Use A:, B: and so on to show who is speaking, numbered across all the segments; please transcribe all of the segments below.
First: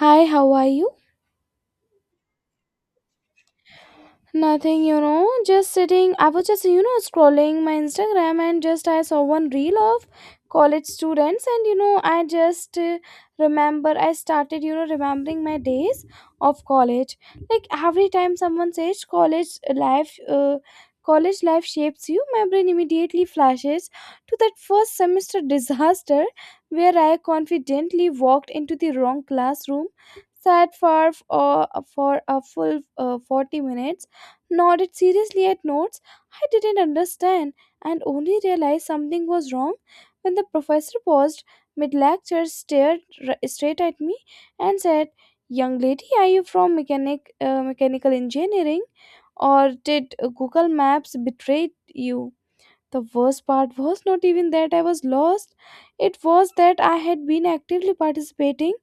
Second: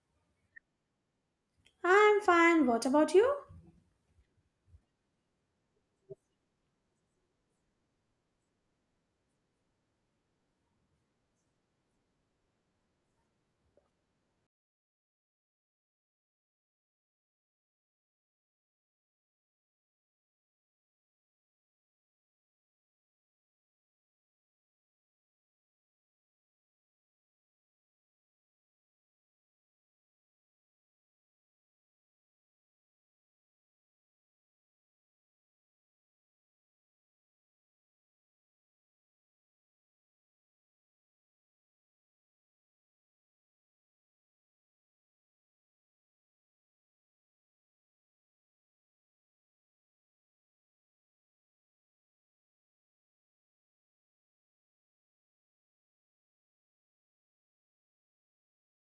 A: Hi, how are you?
B: I'm fine. What about you?
A: Nothing, you know, just sitting. I was just, you know, scrolling my Instagram and just I saw one reel of college students, and you know, I started, you know, remembering my days of college. Like every time someone says college life shapes you, my brain immediately flashes to that first semester disaster where I confidently walked into the wrong classroom, sat for a full 40 minutes, nodded seriously at notes I didn't understand, and only realized something was wrong when the professor paused mid lecture, stared straight at me, and said, "Young lady, are you from mechanical engineering or did Google Maps betray you?" The worst part was not even that I was lost, it was that I had been actively participating,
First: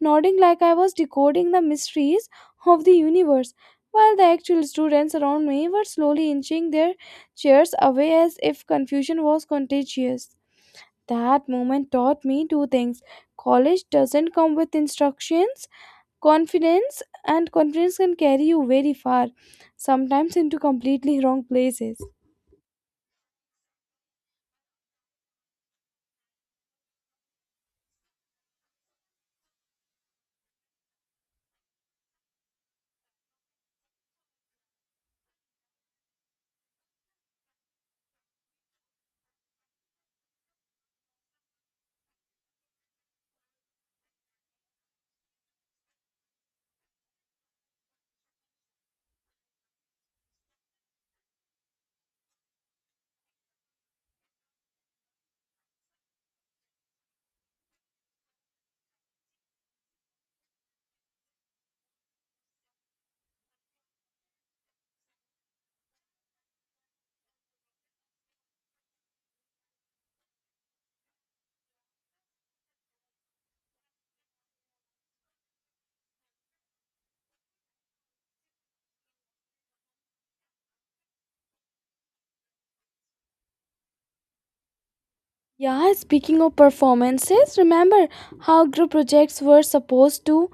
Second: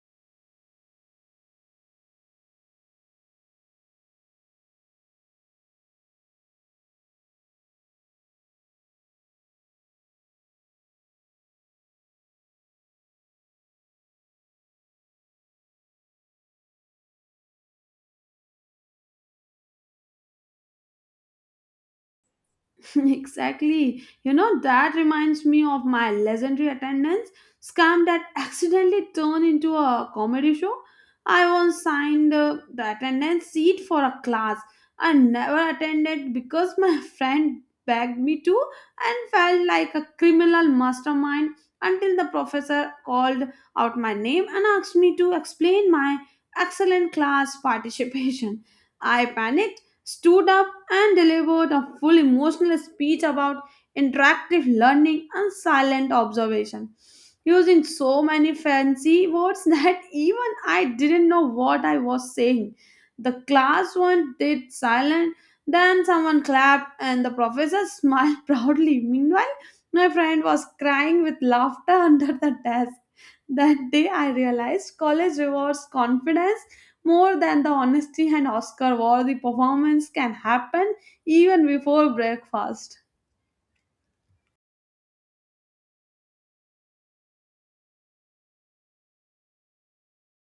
A: nodding like I was decoding the mysteries of the universe, while the actual students around me were slowly inching their chairs away as if confusion was contagious. That moment taught me two things. College doesn't come with instructions, confidence, and confidence can carry you very far, sometimes into completely wrong places.
B: Exactly. You know, that reminds me of my legendary attendance scam that accidentally turned into a comedy show. I once signed the attendance sheet for a class I never attended because my friend begged me to and felt like a criminal mastermind until the professor called out my name and asked me to explain my excellent class participation. I panicked, stood up and delivered a full emotional speech about interactive learning and silent observation, using so many fancy words that even I didn't know what I was saying. The class one did silent, then someone clapped, and the professor smiled proudly. Meanwhile, my friend was crying with laughter under the desk. That day, I realized college rewards confidence more than the honesty and Oscar war, the performance can happen even before breakfast.
A: Yeah, speaking of performances, remember how group projects were supposed to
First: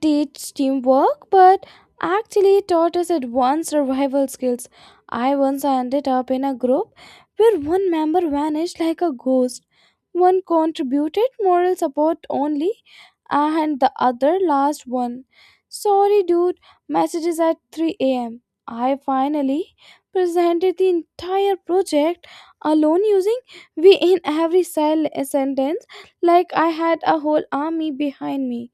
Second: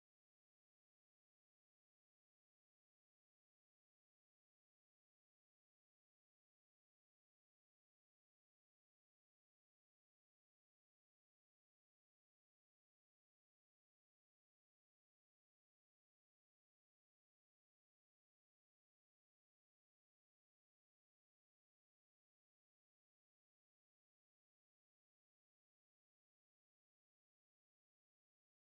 A: teach teamwork, but actually taught us advanced survival skills. I once ended up in a group where one member vanished like a ghost. One contributed moral support only, and the other last one. Sorry, dude, messages at 3 am. I finally presented the entire project alone using "we" in every sentence like I had a whole army behind me.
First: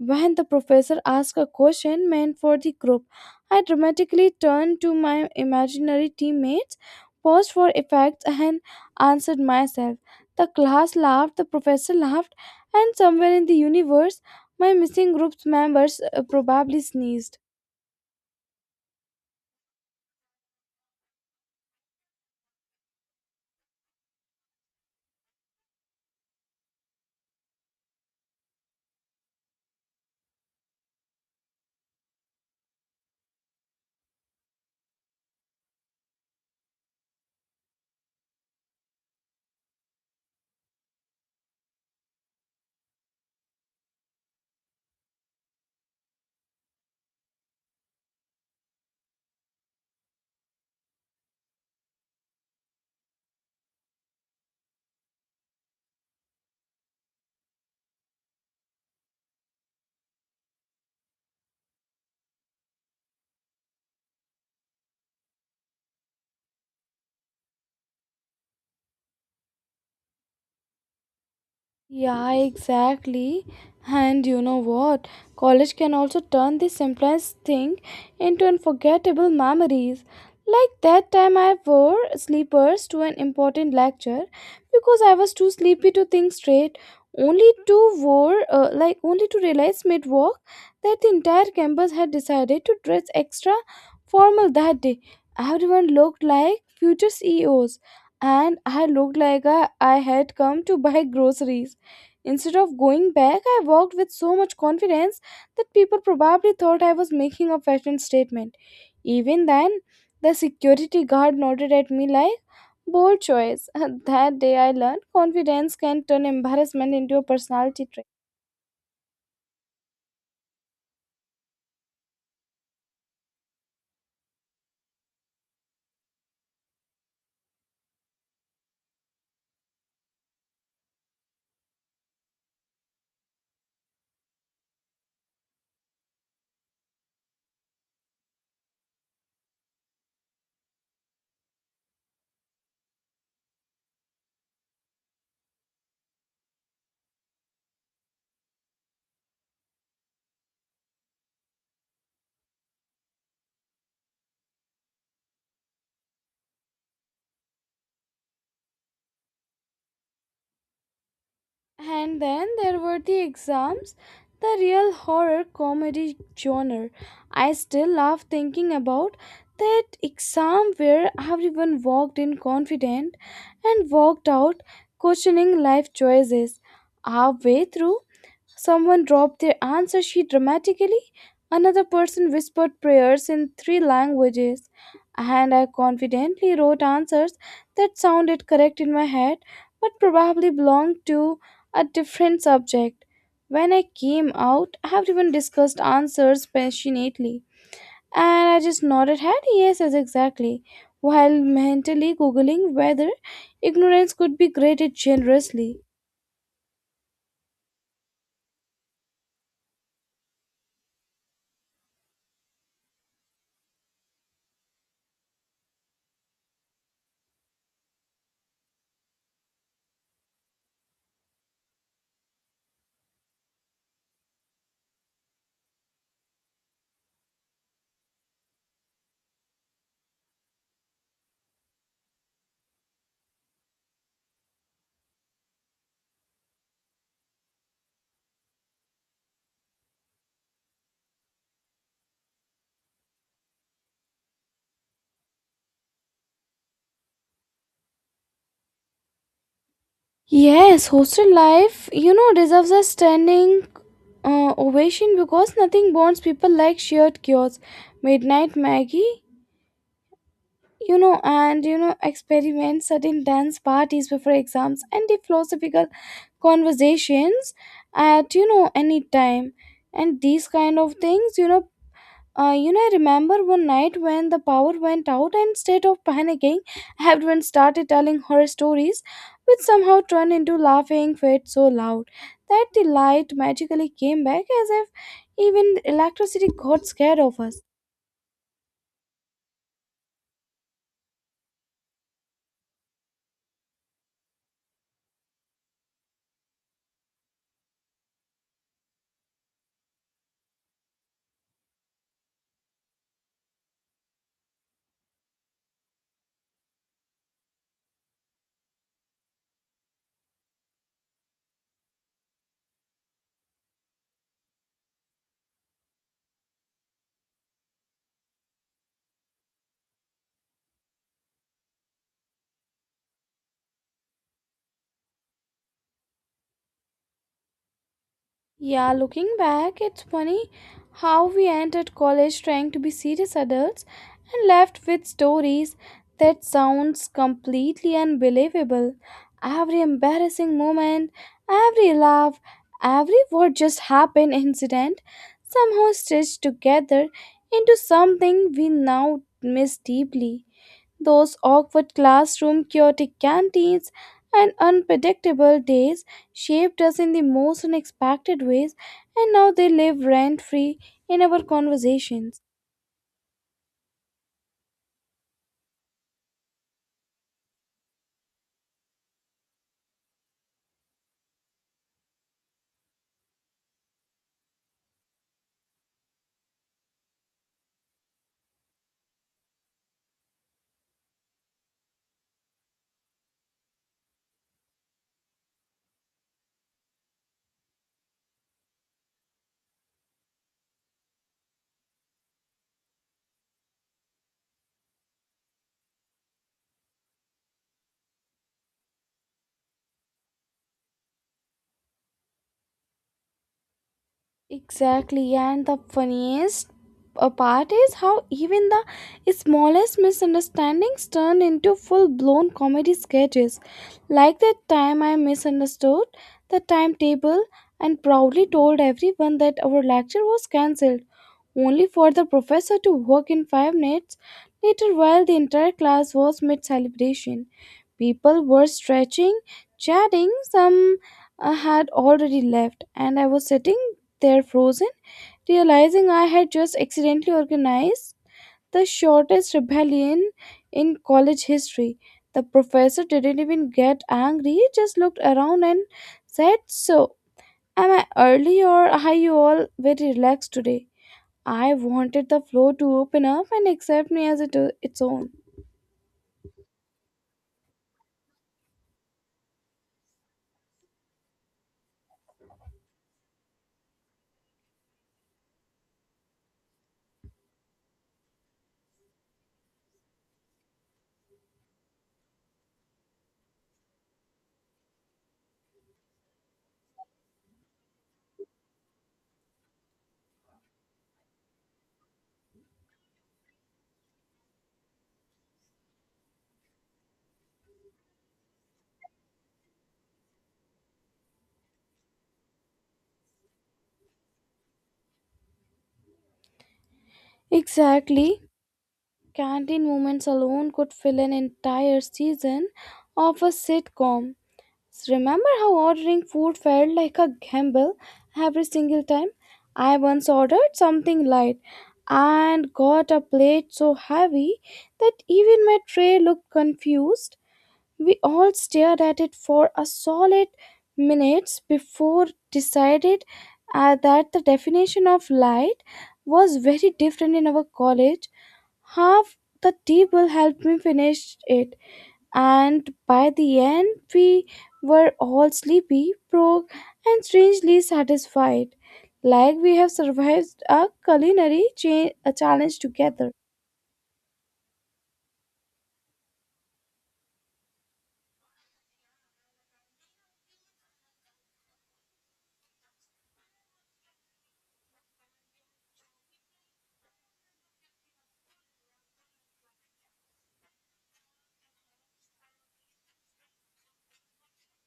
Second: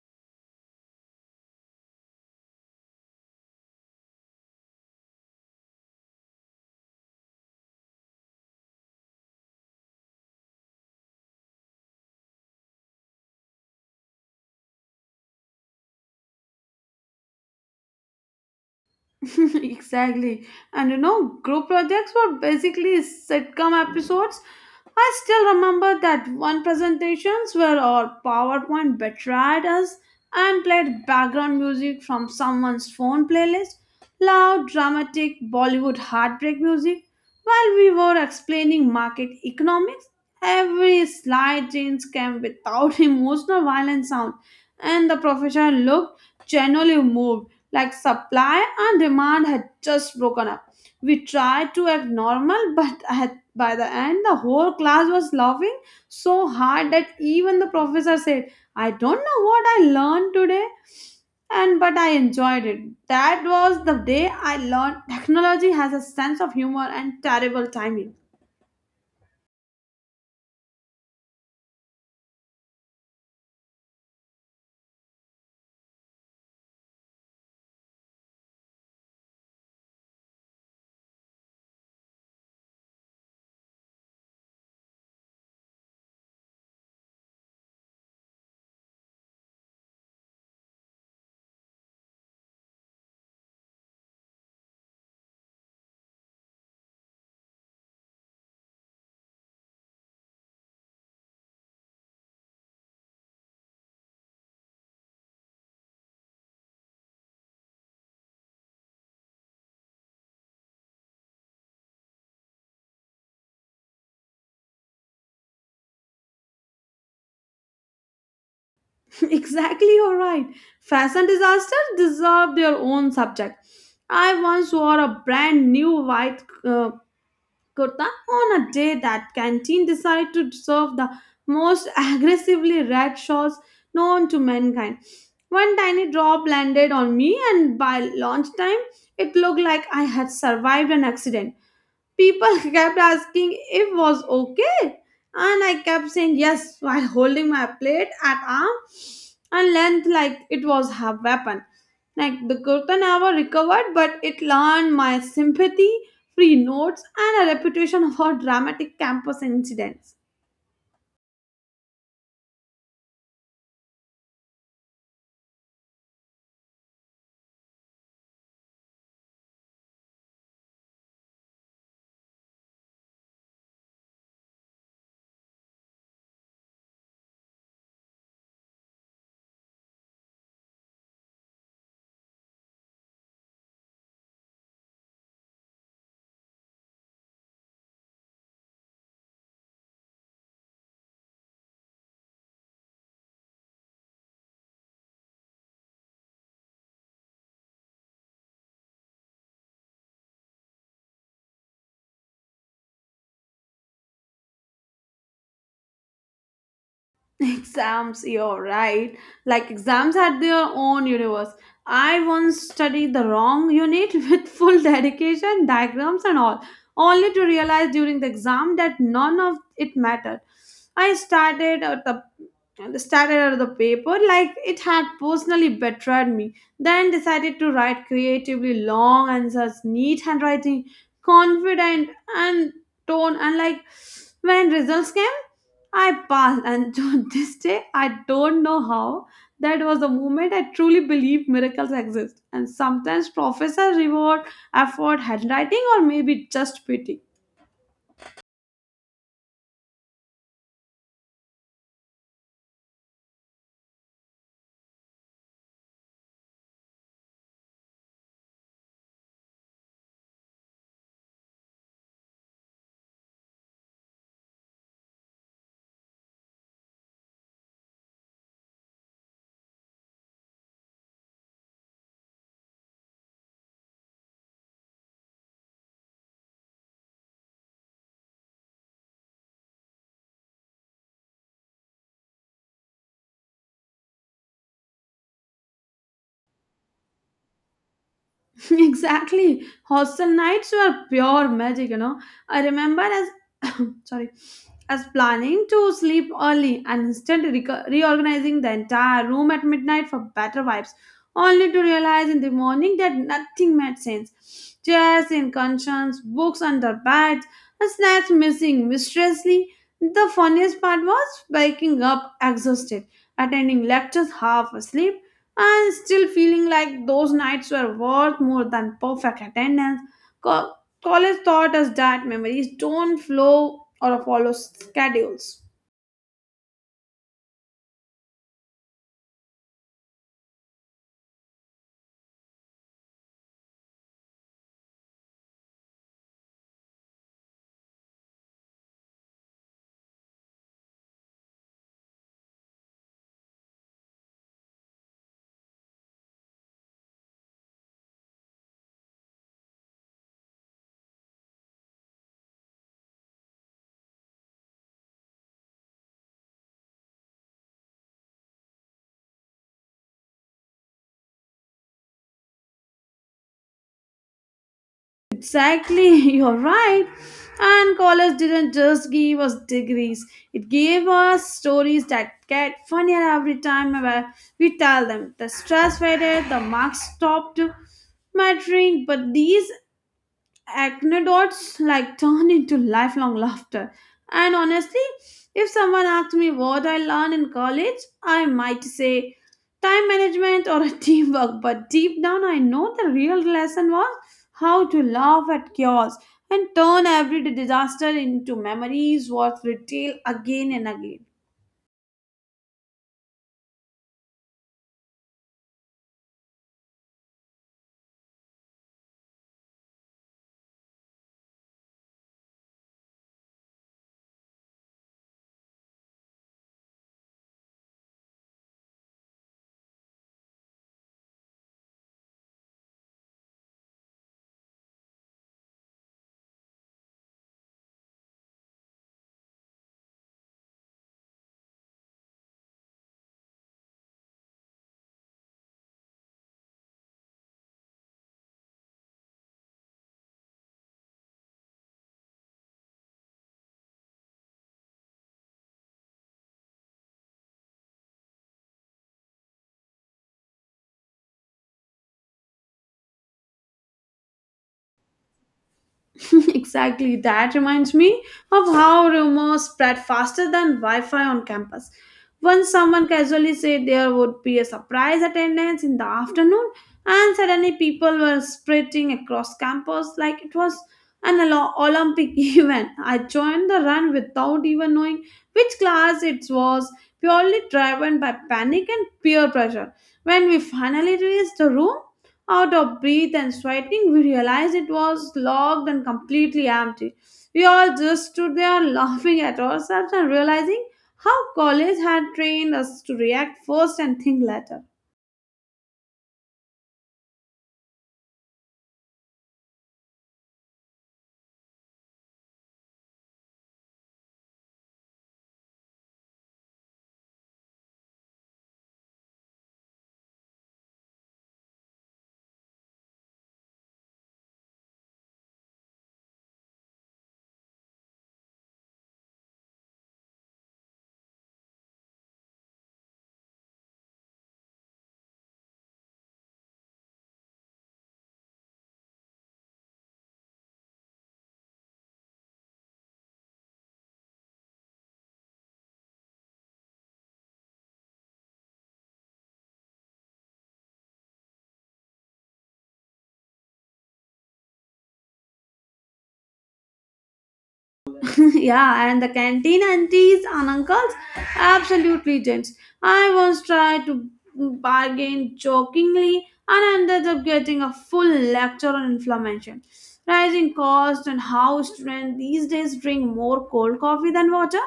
A: When the professor asked a question meant for the group, I dramatically turned to my imaginary teammates, paused for effect, and answered myself. The class laughed, the professor laughed, and somewhere in the universe, my missing group's members probably sneezed.
B: Exactly. And you know, group projects were basically sitcom episodes. I still remember that one presentations where our PowerPoint betrayed us and played background music from someone's phone playlist, loud, dramatic Bollywood heartbreak music. While we were explaining market economics, every slide change came without emotional violent sound, and the professor looked genuinely moved, like supply and demand had just broken up. We tried to act normal, but at, by the end, the whole class was laughing so hard that even the professor said, I don't know what I learned today, and but I enjoyed it. That was the day I learned technology has a sense of humor and terrible timing.
A: Yeah, exactly. And you know what? College can also turn the simplest thing into unforgettable memories. Like that time I wore sleepers to an important lecture because I was too sleepy to think straight, only to wore like only to realize mid walk that the entire campus had decided to dress extra formal that day. Everyone looked like future CEOs, and I looked like I had come to buy groceries. Instead of going back, I walked with so much confidence that people probably thought I was making a fashion statement. Even then, the security guard nodded at me like, bold choice. That day I learned confidence can turn embarrassment into a personality.
B: Exactly, you're right. Fashion disasters deserve their own subject. I once wore a brand new white kurta on a day that canteen decided to serve the most aggressively red sauce known to mankind. One tiny drop landed on me, and by lunchtime, it looked like I had survived an accident. People kept asking if was okay, and I kept saying yes while holding my plate at arm and length like it was a weapon. Like the kurta never recovered, but it learned my sympathy, free notes, and a reputation for dramatic campus incidents.
A: And then there were the exams, the real horror comedy genre. I still laugh thinking about that exam where everyone walked in confident and walked out questioning life choices halfway through. Someone dropped their answer sheet dramatically. Another person whispered prayers in 3 languages, and I confidently wrote answers that sounded correct in my head but probably belonged to a different subject. When I came out, everyone discussed answers passionately, and I just nodded head, yes, yes, exactly, while mentally googling whether ignorance could be graded generously.
B: Exams, you're right, like exams had their own universe. I once studied the wrong unit with full dedication, diagrams and all, only to realize during the exam that none of it mattered. I started at the paper like it had personally betrayed me, then decided to write creatively long answers, neat handwriting, confident, and tone, and like, when results came, I passed, and to this day, I don't know how. That was the moment I truly believed miracles exist. And sometimes professors reward effort, handwriting, or maybe just pity.
A: Yes, hostel life, you know, deserves a standing ovation because nothing bonds people like shared cures, midnight Maggie, you know, and you know, experiments, certain dance parties before exams, and the philosophical conversations at any time, and these kind of things, I remember one night when the power went out, and instead of panicking, everyone started telling horror stories, which somehow turned into laughing fits so loud that the light magically came back as if even electricity got scared of us.
B: Exactly. Hostel nights were pure magic, you know. I remember as sorry, as planning to sleep early and instantly reorganizing the entire room at midnight for better vibes, only to realize in the morning that nothing made sense. Chairs in cushions, books under beds, and snacks missing mysteriously. The funniest part was waking up exhausted, attending lectures half asleep, and still feeling like those nights were worth more than perfect attendance. Co- College taught us that memories don't flow or follow schedules.
A: Yeah, looking back, it's funny how we entered college trying to be serious adults and left with stories that sounds completely unbelievable. Every embarrassing moment, every laugh, every "what just happened" incident somehow stitched together into something we now miss deeply. Those awkward classroom, chaotic canteens, and unpredictable days shaped us in the most unexpected ways, and now they live rent free in our conversations.
B: Exactly, you're right. And college didn't just give us degrees, it gave us stories that get funnier every time where we tell them. The stress faded, the marks stopped mattering, but these anecdotes like turn into lifelong laughter. And honestly, if someone asked me what I learned in college, I might say time management or teamwork, but deep down I know the real lesson was how to laugh at chaos and turn everyday disaster into memories worth retail again and again.
A: Exactly, and the funniest part is how even the smallest misunderstandings turn into full blown comedy sketches. Like that time I misunderstood the timetable and proudly told everyone that our lecture was cancelled, only for the professor to walk in 5 minutes later while the entire class was mid celebration. People were stretching, chatting, some had already left, and I was sitting there frozen, realizing I had just accidentally organized the shortest rebellion in college history. The professor didn't even get angry, he just looked around and said, "So, am I early or are you all very relaxed today?" I wanted the floor to open up and accept me as its own.
B: Exactly. That reminds me of how rumors spread faster than Wi Fi on campus. Once someone casually said there would be a surprise attendance in the afternoon, and suddenly people were sprinting across campus like it was an Olympic event. I joined the run without even knowing which class it was, purely driven by panic and peer pressure. When we finally reached the room, out of breath and sweating, we realized it was locked and completely empty. We all just stood there laughing at ourselves and realizing how college had trained us to react first and think later.
A: Exactly. Canteen moments alone could fill an entire season of a sitcom. Remember how ordering food felt like a gamble every single time? I once ordered something light and got a plate so heavy that even my tray looked confused. We all stared at it for a solid minutes before decided that the definition of light was very different in our college. Half the table helped me finish it, and by the end we were all sleepy, broke, and strangely satisfied, like we have survived a culinary cha- a challenge together.
B: Yeah, and the canteen aunties and uncles, absolute legends. I once tried to bargain jokingly and ended up getting a full lecture on inflammation, rising costs, and how students these days drink more cold coffee than water.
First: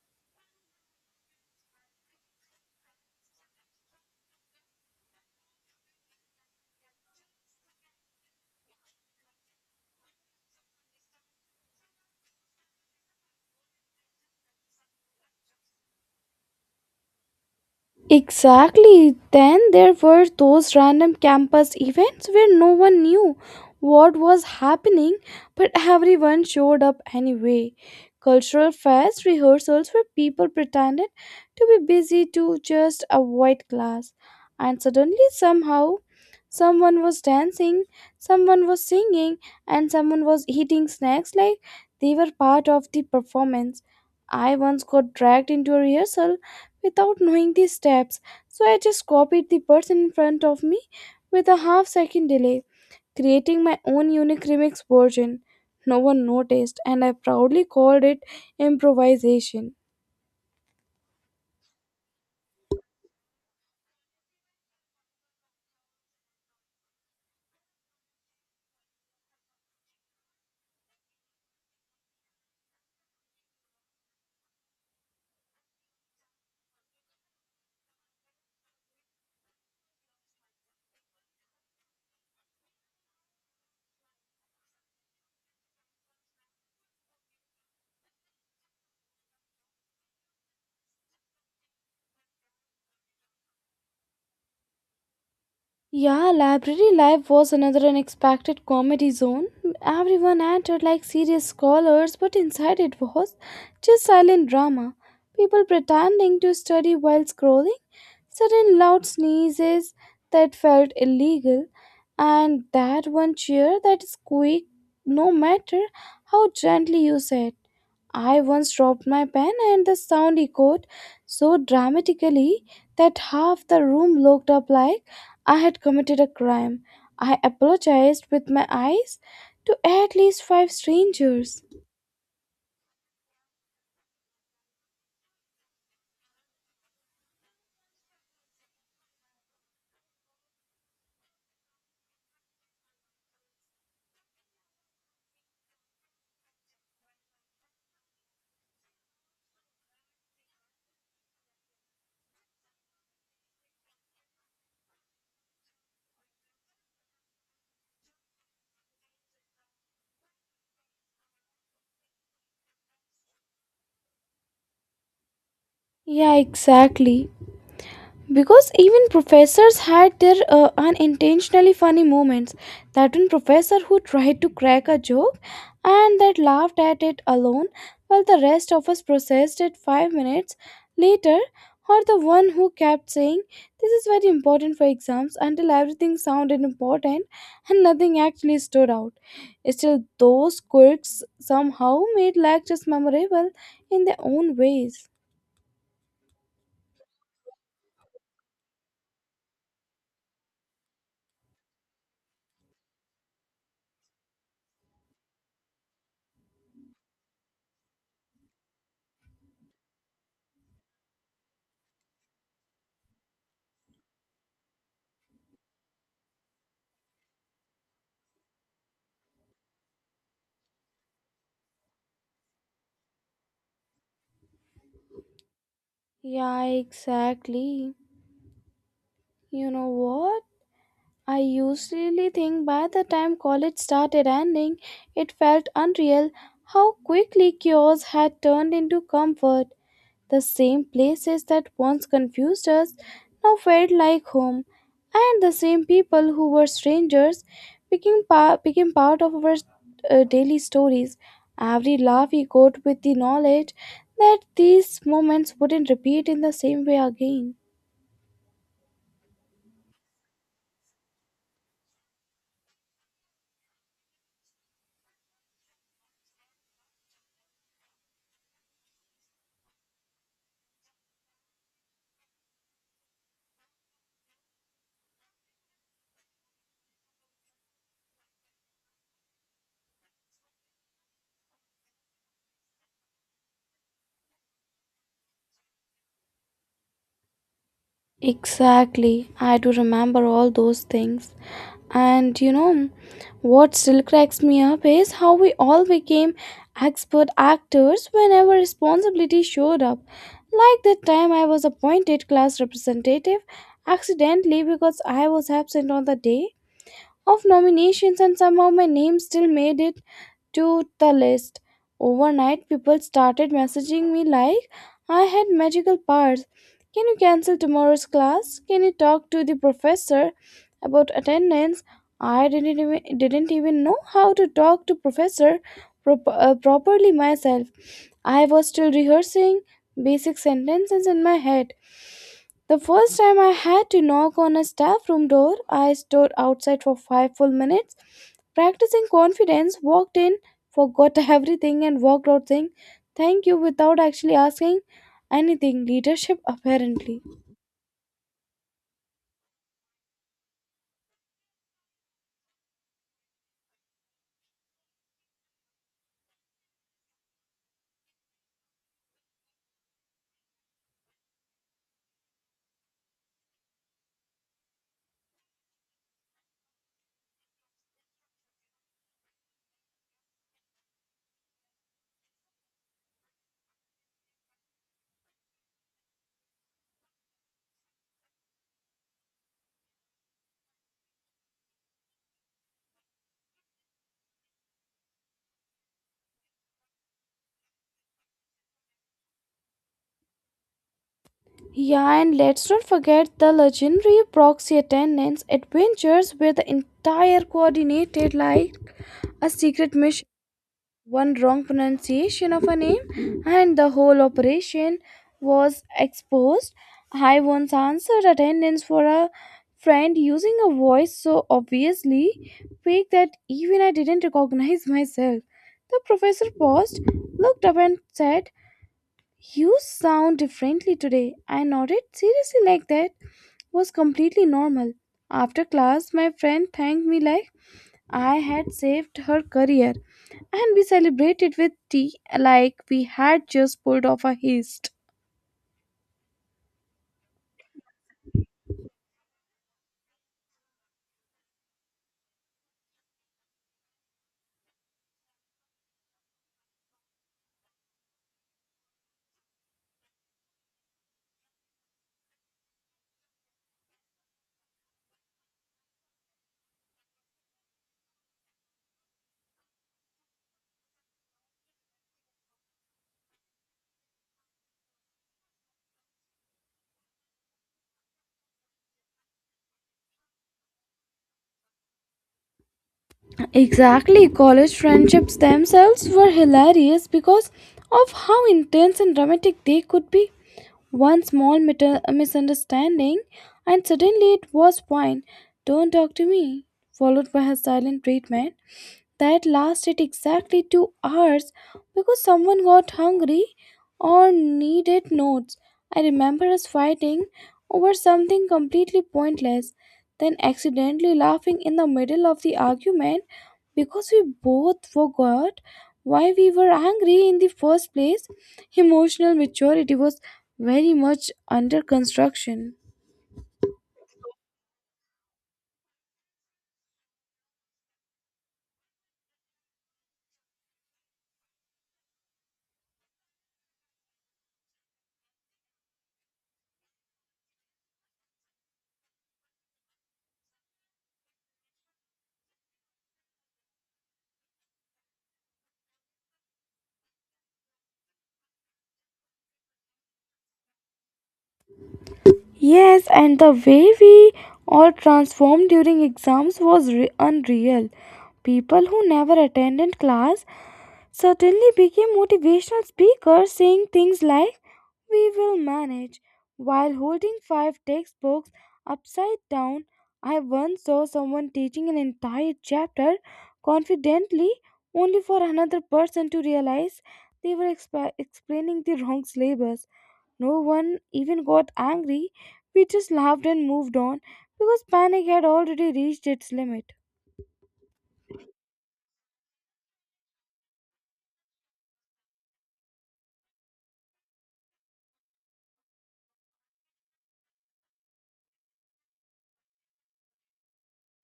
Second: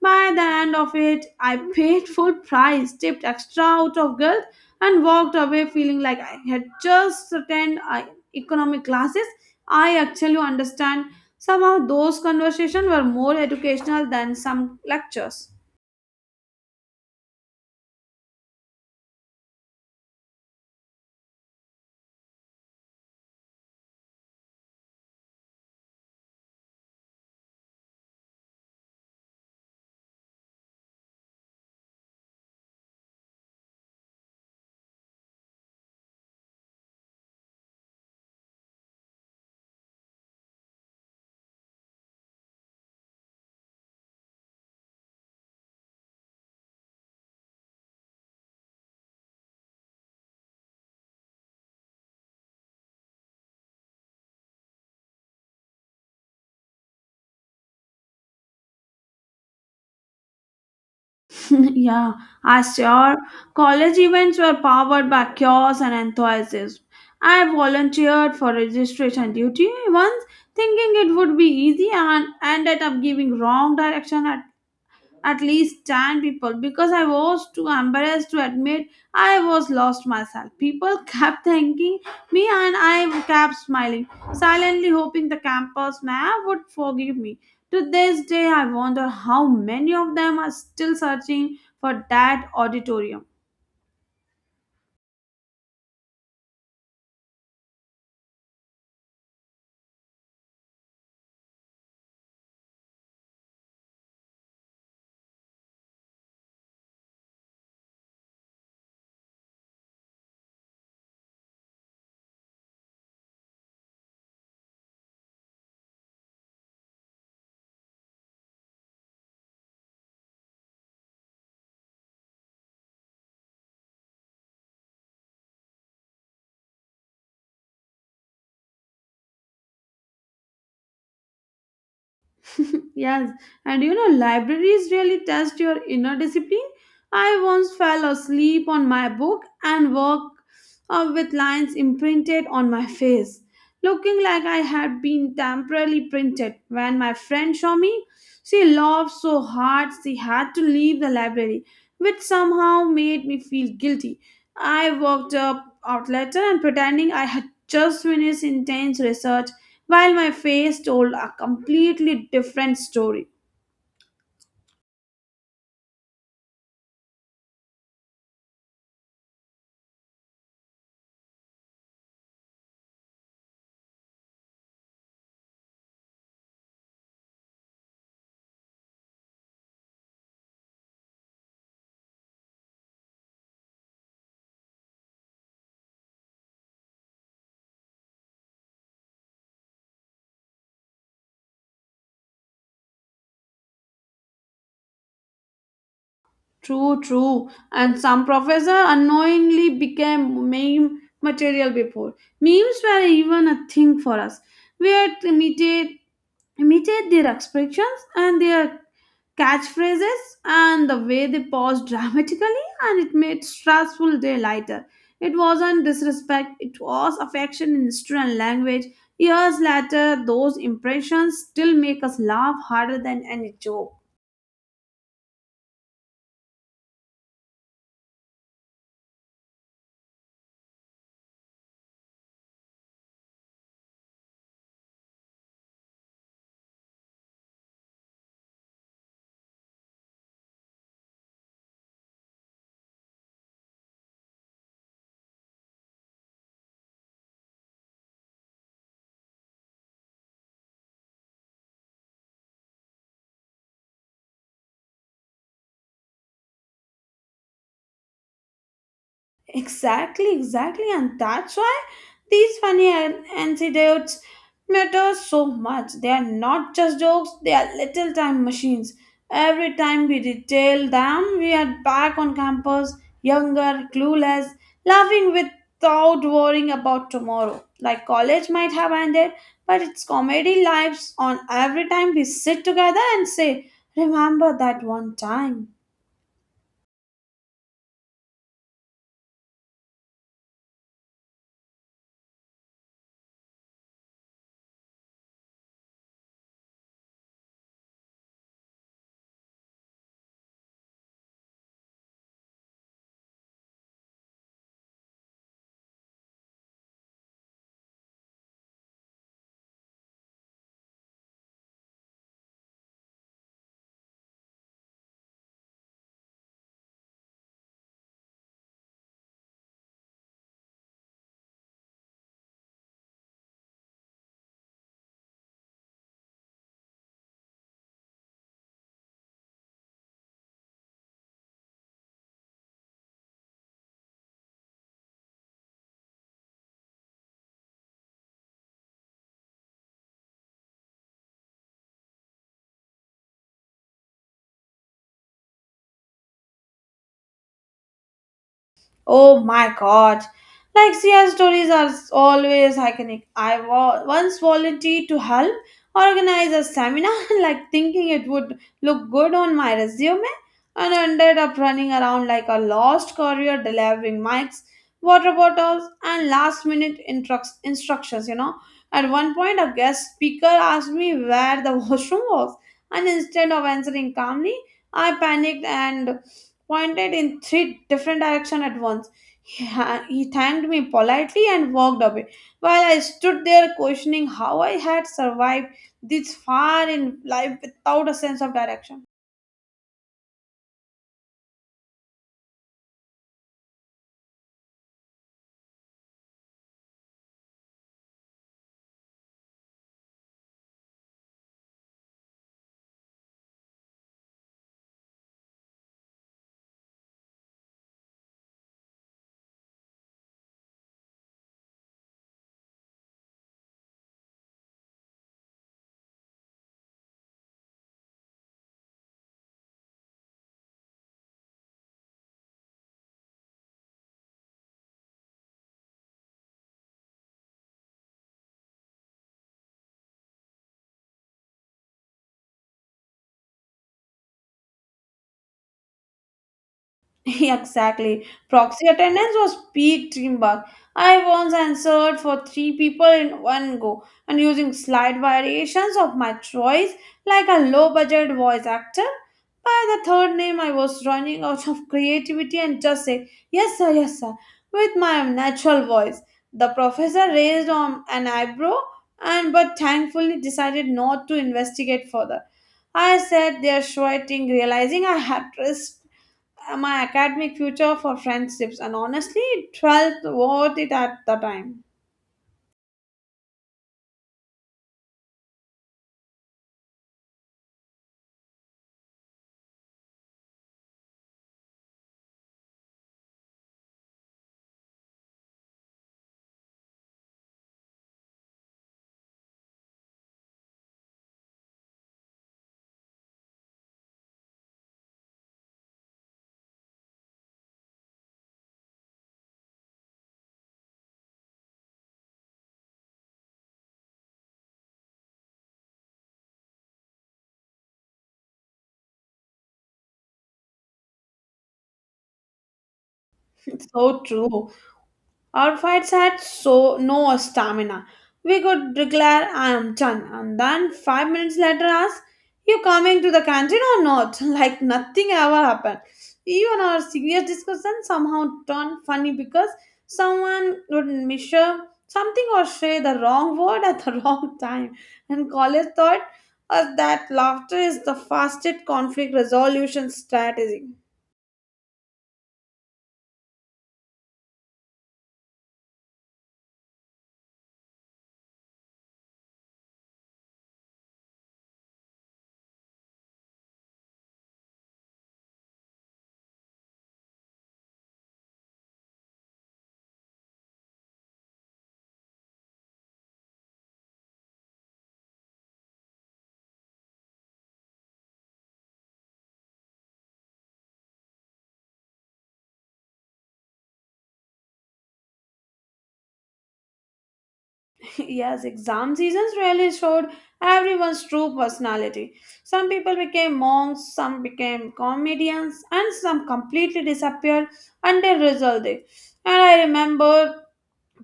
B: By the end of it, I paid full price, tipped extra out of guilt, and walked away feeling like I had just attended economic classes. I actually understand. Somehow those conversations were more educational than some lectures.
A: Exactly. Then there were those random campus events where no one knew what was happening, but everyone showed up anyway. Cultural fest rehearsals where people pretended to be busy to just avoid class. And suddenly, somehow, someone was dancing, someone was singing, and someone was eating snacks like they were part of the performance. I once got dragged into a rehearsal without knowing the steps, so I just copied the person in front of me with a half second delay, creating my own unique remix version. No one noticed, and I proudly called it improvisation.
B: Yeah, as sure college events were powered by chaos and enthusiasm. I volunteered for registration duty once, thinking it would be easy, and ended up giving wrong direction at least 10 people because I was too embarrassed to admit I was lost myself. People kept thanking me and I kept smiling, silently hoping the campus map would forgive me. To this day, I wonder how many of them are still searching for that auditorium.
A: Yeah, library life was another unexpected comedy zone. Everyone entered like serious scholars, but inside it was just silent drama. People pretending to study while scrolling, sudden loud sneezes that felt illegal, and that one cheer that is quick no matter how gently you say it. I once dropped my pen and the sound echoed so dramatically that half the room looked up like I had committed a crime. I apologized with my eyes to at least 5 strangers.
B: Yes, and you know, libraries really test your inner discipline. I once fell asleep on my book and woke up with lines imprinted on my face, looking like I had been temporarily printed. When my friend saw me, she laughed so hard she had to leave the library, which somehow made me feel guilty. I walked up out later and pretending I had just finished intense research while my face told a completely different story.
A: Yeah, exactly. Because even professors had their unintentionally funny moments. That one professor who tried to crack a joke and that laughed at it alone while the rest of us processed it 5 minutes later, or the one who kept saying, "This is very important for exams" until everything sounded important and nothing actually stood out. Still, those quirks somehow made lectures memorable in their own ways.
B: True, true. And some professor unknowingly became meme material before. Memes were even a thing for us. We had imitated their expressions and their catchphrases and the way they paused dramatically, and it made stressful day lighter. It wasn't disrespect, it was affection in student language. Years later, those impressions still make us laugh harder than any joke.
A: Yeah, exactly. You know what? I usually think by the time college started ending, it felt unreal how quickly cures had turned into comfort. The same places that once confused us now felt like home, and the same people who were strangers became part of our daily stories. Every laugh echoed with the knowledge that these moments wouldn't repeat in the same way again.
B: Exactly, exactly, and that's why these funny anecdotes matter so much. They are not just jokes; they are little time machines. Every time we retell them, we are back on campus, younger, clueless, laughing without worrying about tomorrow. Like college might have ended, but its comedy lives on every time we sit together and say, "Remember that one time."
A: Exactly. I do remember all those things. And you know, what still cracks me up is how we all became expert actors whenever responsibility showed up. Like that time I was appointed class representative accidentally because I was absent on the day of nominations and somehow my name still made it to the list. Overnight, people started messaging me like I had magical powers. Can you cancel tomorrow's class? Can you talk to the professor about attendance? I didn't even know how to talk to professor properly myself. I was still rehearsing basic sentences in my head. The first time I had to knock on a staff room door, I stood outside for 5 full minutes, practicing confidence, walked in, forgot everything, and walked out saying thank you without actually asking anything. Leadership, apparently.
B: Oh my god. Like CI stories are always iconic. Once volunteered to help organize a seminar, like thinking it would look good on my resume, and ended up running around like a lost courier delivering mics, water bottles, and last minute instructions. You know, at one point, a guest speaker asked me where the washroom was, and instead of answering calmly, I panicked and pointed in three different directions at once. He thanked me politely and walked away, while I stood there questioning how I had survived this far in life without a sense of direction.
A: Yeah, and let's not forget the legendary proxy attendance adventures where the entire coordinated like a secret mission. One wrong pronunciation of a name and the whole operation was exposed. I once answered attendance for a friend using a voice so obviously fake that even I didn't recognize myself. The professor paused, looked up, and said, "You sound differently today." I nodded seriously, like that was completely normal. After class, my friend thanked me like I had saved her career, and we celebrated with tea like we had just pulled off a heist.
B: Exactly. Proxy attendance was peak teamwork. I once answered for three people in one go and using slight variations of my choice like a low budget voice actor. By the third name, I was running out of creativity and just said, yes, sir, with my natural voice. The professor raised on an eyebrow and but thankfully decided not to investigate further. I sat there sweating, realizing I had risked my academic future for friendships, and honestly it felt worth it at the time.
A: Exactly, college friendships themselves were hilarious because of how intense and dramatic they could be. One small misunderstanding, and suddenly it was fine. Don't talk to me. Followed by her silent treatment that lasted exactly 2 hours because someone got hungry or needed notes. I remember us fighting over something completely pointless, then accidentally laughing in the middle of the argument because we both forgot why we were angry in the first place. Emotional maturity was very much under construction.
B: It's so true. Our fights had so no stamina. We could declare I am done and then 5 minutes later ask you coming to the canteen or not? Like nothing ever happened. Even our serious discussion somehow turned funny because someone would measure something or say the wrong word at the wrong time. And college taught us that laughter is the fastest conflict resolution strategy.
A: Yes, and the way we all transformed during exams was unreal. People who never attended class certainly became motivational speakers, saying things like, we will manage, while holding five textbooks upside down. I once saw someone teaching an entire chapter confidently, only for another person to realize they were explaining the wrong syllabus. No one even got angry, we just laughed and moved on because panic had already reached its limit.
B: Yes, exam seasons really showed everyone's true personality. Some people became monks, some became comedians, and some completely disappeared until result day. And I remember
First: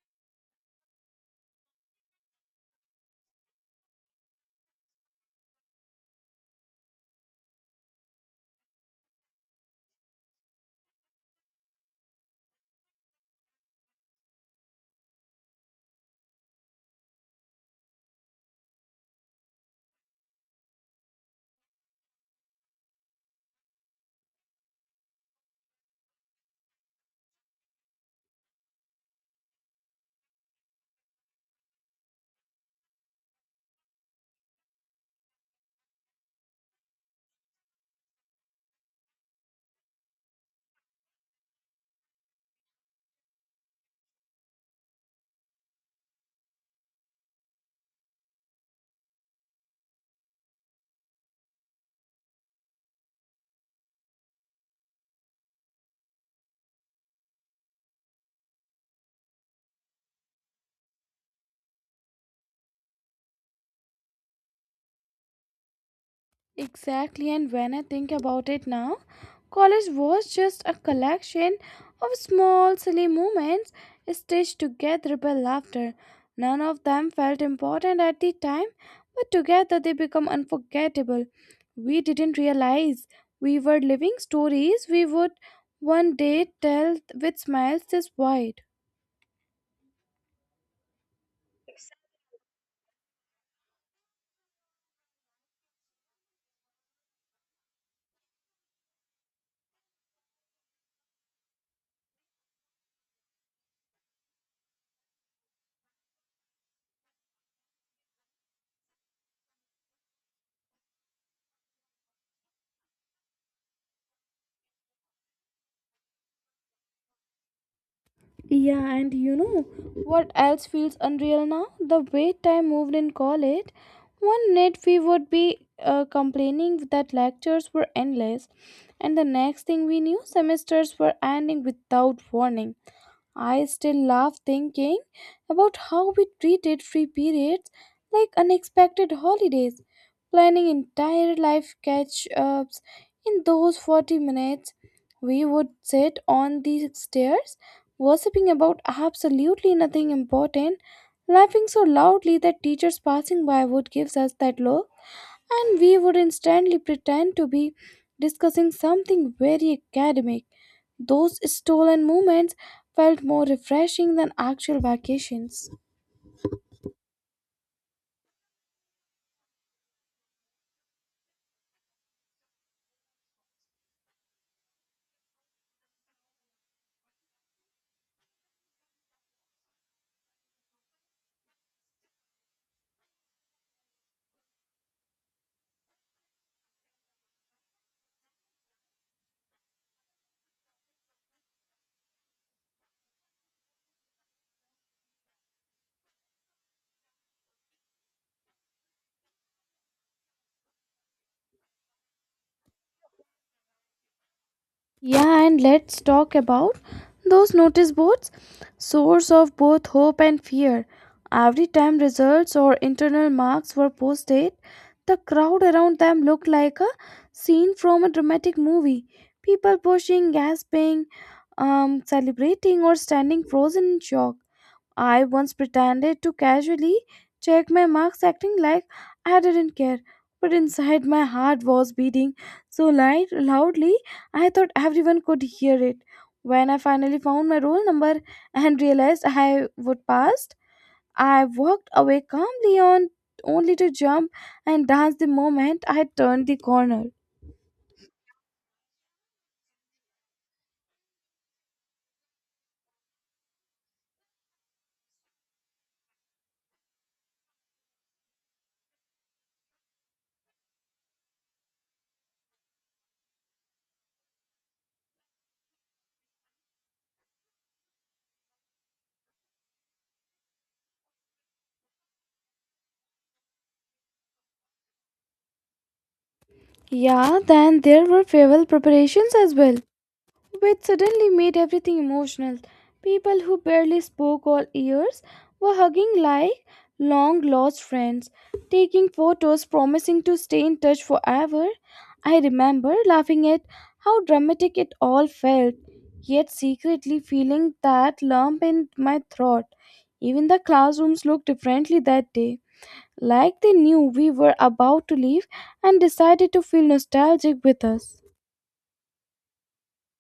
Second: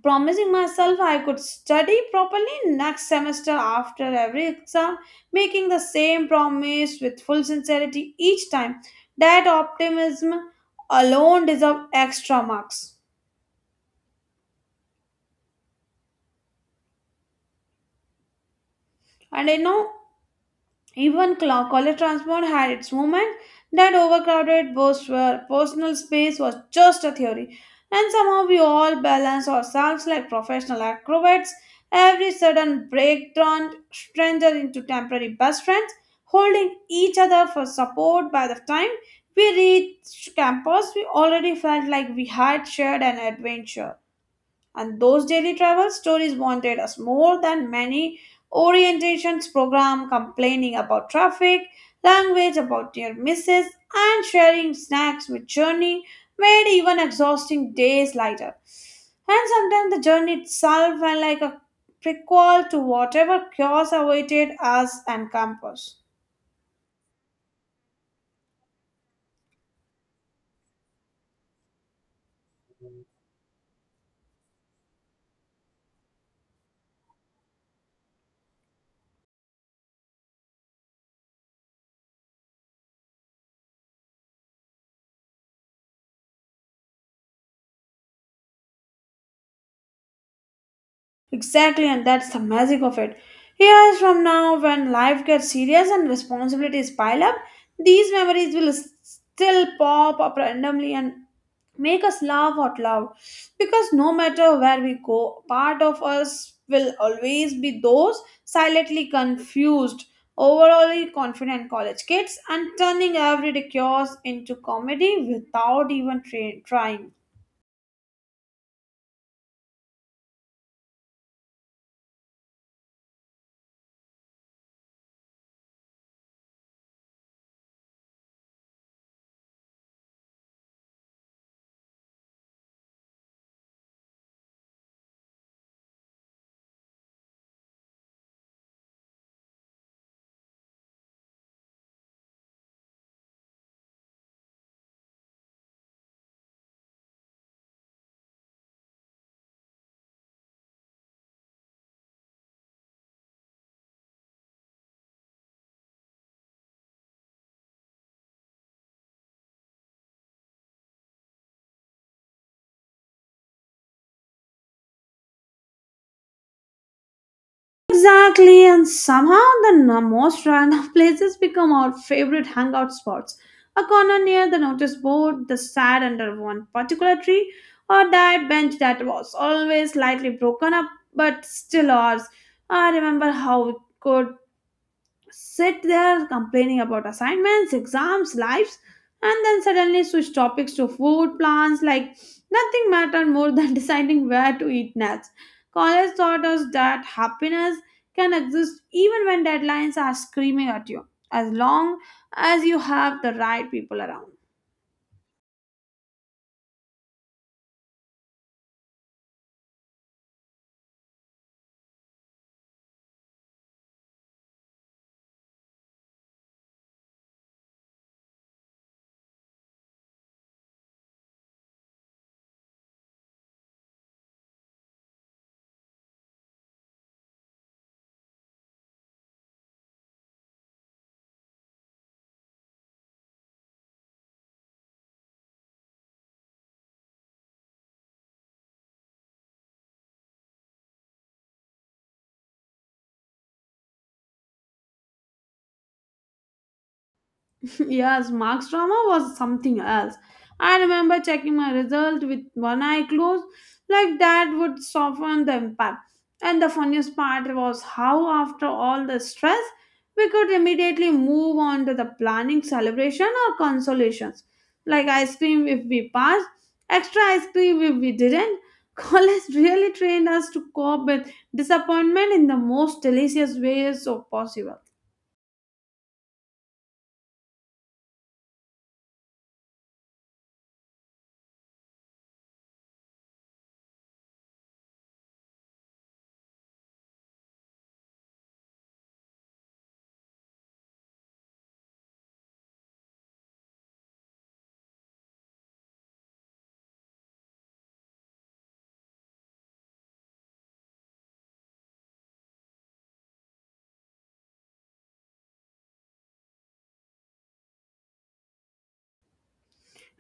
B: promising myself I could study properly next semester after every exam, making the same promise with full sincerity each time. That optimism alone deserved extra marks. And I know, even college transport had its moments. That overcrowded bus where personal space was just a theory. And somehow we all balance ourselves like professional acrobats. Every sudden break turned stranger into temporary best friends, holding each other for support. By the time we reached campus, we already felt like we had shared an adventure, and those daily travel stories wanted us more than many orientations program, complaining about traffic language, about near misses, and sharing snacks with journey made even exhausting days lighter, and sometimes the journey itself felt like a prequel to whatever chaos awaited us and campus.
A: Exactly, and when I think about it now, college was just a collection of small, silly moments stitched together by laughter. None of them felt important at the time, but together they become unforgettable. We didn't realize we were living stories we would one day tell with smiles this wide.
B: Exactly, and that's the magic of it. Years from now, when life gets serious and responsibilities pile up, these memories will still pop up randomly and make us laugh out loud. Because no matter where we go, part of us will always be those silently confused, overall confident college kids, and turning every chaos into comedy without even trying.
A: Yeah, and you know what else feels unreal now? The way time moved in college. One minute we would be complaining that lectures were endless, and the next thing we knew, semesters were ending without warning. I still laugh thinking about how we treated free periods like unexpected holidays, planning entire life catch ups. In those 40 minutes, we would sit on the stairs, gossiping about absolutely nothing important, laughing so loudly that teachers passing by would give us that look, and we would instantly pretend to be discussing something very academic. Those stolen moments felt more refreshing than actual vacations.
B: Exactly, and somehow the most random places become our favorite hangout spots. A corner near the notice board, the sad under one particular tree, or that bench that was always slightly broken up but still ours. I remember how we could sit there complaining about assignments, exams, lives, and then suddenly switch topics to food plans like nothing mattered more than deciding where to eat next. College taught us that happiness can exist even when deadlines are screaming at you, as long as you have the right people around.
A: Yeah, and let's talk about those notice boards, source of both hope and fear. Every time results or internal marks were posted, the crowd around them looked like a scene from a dramatic movie. People pushing, gasping, celebrating, or standing frozen in shock. I once pretended to casually check my marks, acting like I didn't care. But inside, my heart was beating so light, loudly, I thought everyone could hear it. When I finally found my roll number and realized I would pass, I walked away calmly on only to jump and dance the moment I turned the corner.
B: Yes, Mark's drama was something else. I remember checking my result with one eye closed, like that would soften the impact. And the funniest part was how, after all the stress, we could immediately move on to the planning celebration or consolations, like ice cream if we passed, extra ice cream if we didn't. College really trained us to cope with disappointment in the most delicious ways so possible.
A: Yeah, then there were farewell preparations as well, which suddenly made everything emotional. People who barely spoke or ears were hugging like long lost friends, taking photos, promising to stay in touch forever. I remember laughing at how dramatic it all felt, yet secretly feeling that lump in my throat. Even the classrooms looked differently that day, like they knew we were about to leave and decided to feel nostalgic with us.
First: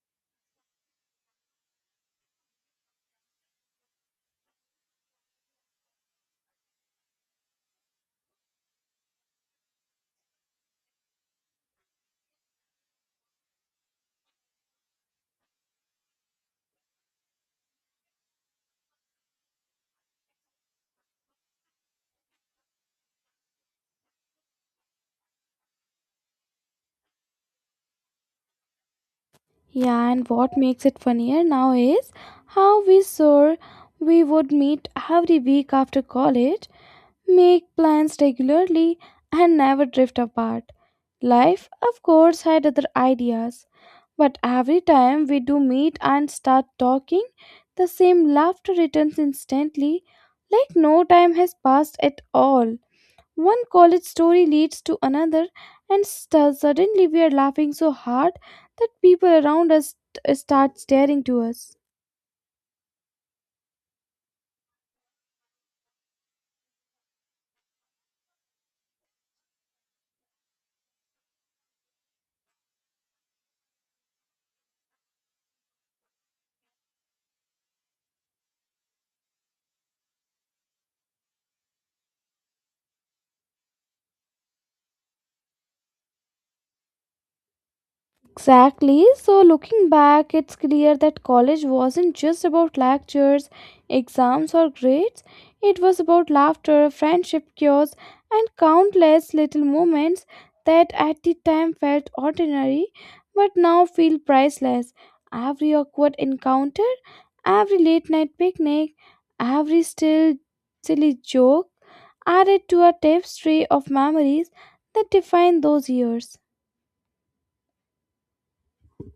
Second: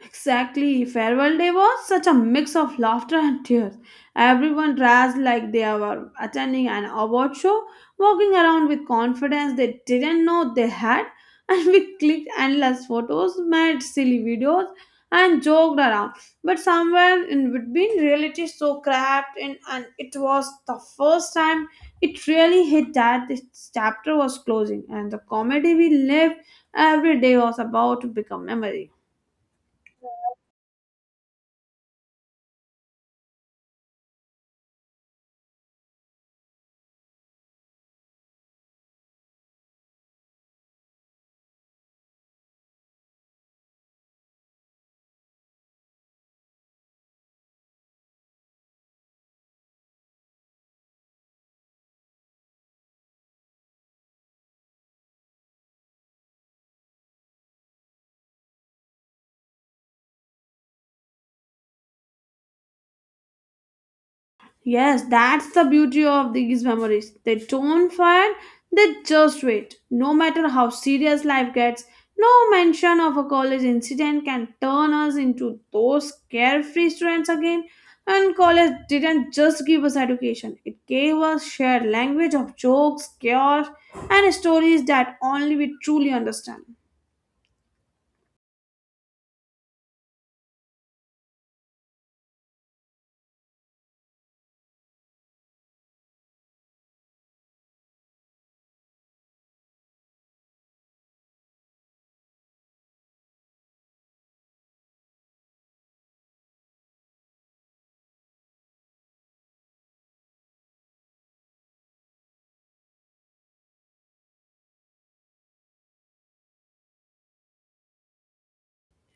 B: Exactly. Farewell Day was such a mix of laughter and tears. Everyone dressed like they were attending an award show, walking around with confidence they didn't know they had, and we clicked endless photos, made silly videos, and joked around. But somewhere in between, reality so cracked in, and it was the first time it really hit that this chapter was closing, and the comedy we lived every day was about to become memory.
A: Yeah, and what makes it funnier now is how we swore we would meet every week after college, make plans regularly, and never drift apart. Life, of course, had other ideas, but every time we do meet and start talking, the same laughter returns instantly, like no time has passed at all. One college story leads to another, and suddenly we are laughing so hard that people around us start staring to us.
B: Yes, that's the beauty of these memories. They don't fade, they just wait. No matter how serious life gets, no mention of a college incident can turn us into those carefree students again. And college didn't just give us education, it gave us shared language of jokes, chaos, and stories that only we truly understand.
A: Exactly. So, looking back, it's clear that college wasn't just about lectures, exams, or grades. It was about laughter, friendship, cures, and countless little moments that at the time felt ordinary but now feel priceless. Every awkward encounter, every late night picnic, every still silly joke added to a tapestry of memories that define those years.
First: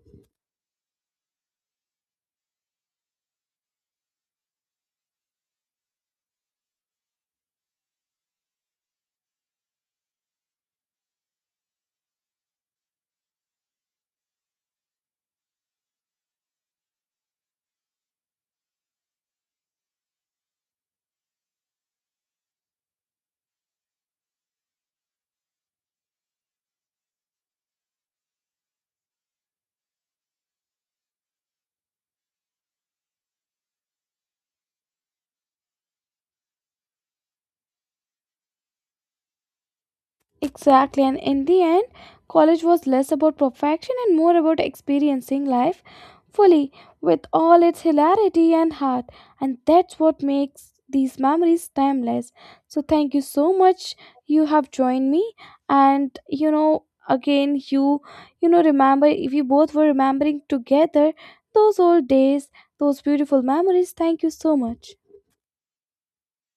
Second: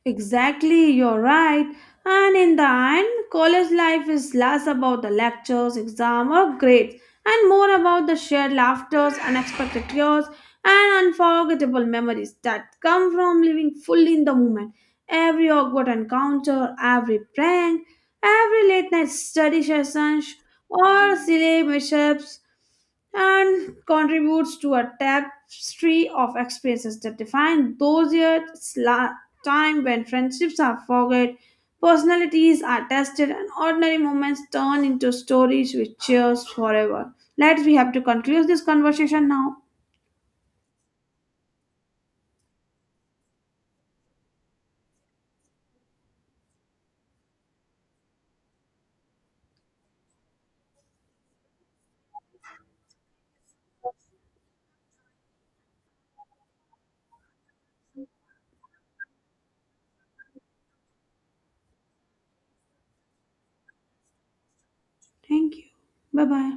B: Exactly, you're right. And in the end, college life is less about the lectures, exam, or grades, and more about the shared laughters, unexpected tears, and unforgettable memories that come from living fully in the moment. Every awkward encounter, every prank, every late night study session, or silly mishaps, and contributes to a tapestry of experiences that define those years, time when friendships are forged, personalities are tested, and ordinary moments turn into stories which cheers forever. Let's we have to conclude this conversation now.
A: Exactly, and in the end, college was less about perfection and more about experiencing life fully with all its hilarity and heart, and that's what makes these memories timeless. So, thank you so much. You have joined me, and again, remember if you both were remembering together those old days, those beautiful memories. Thank you so much.
B: Thank you. Bye bye.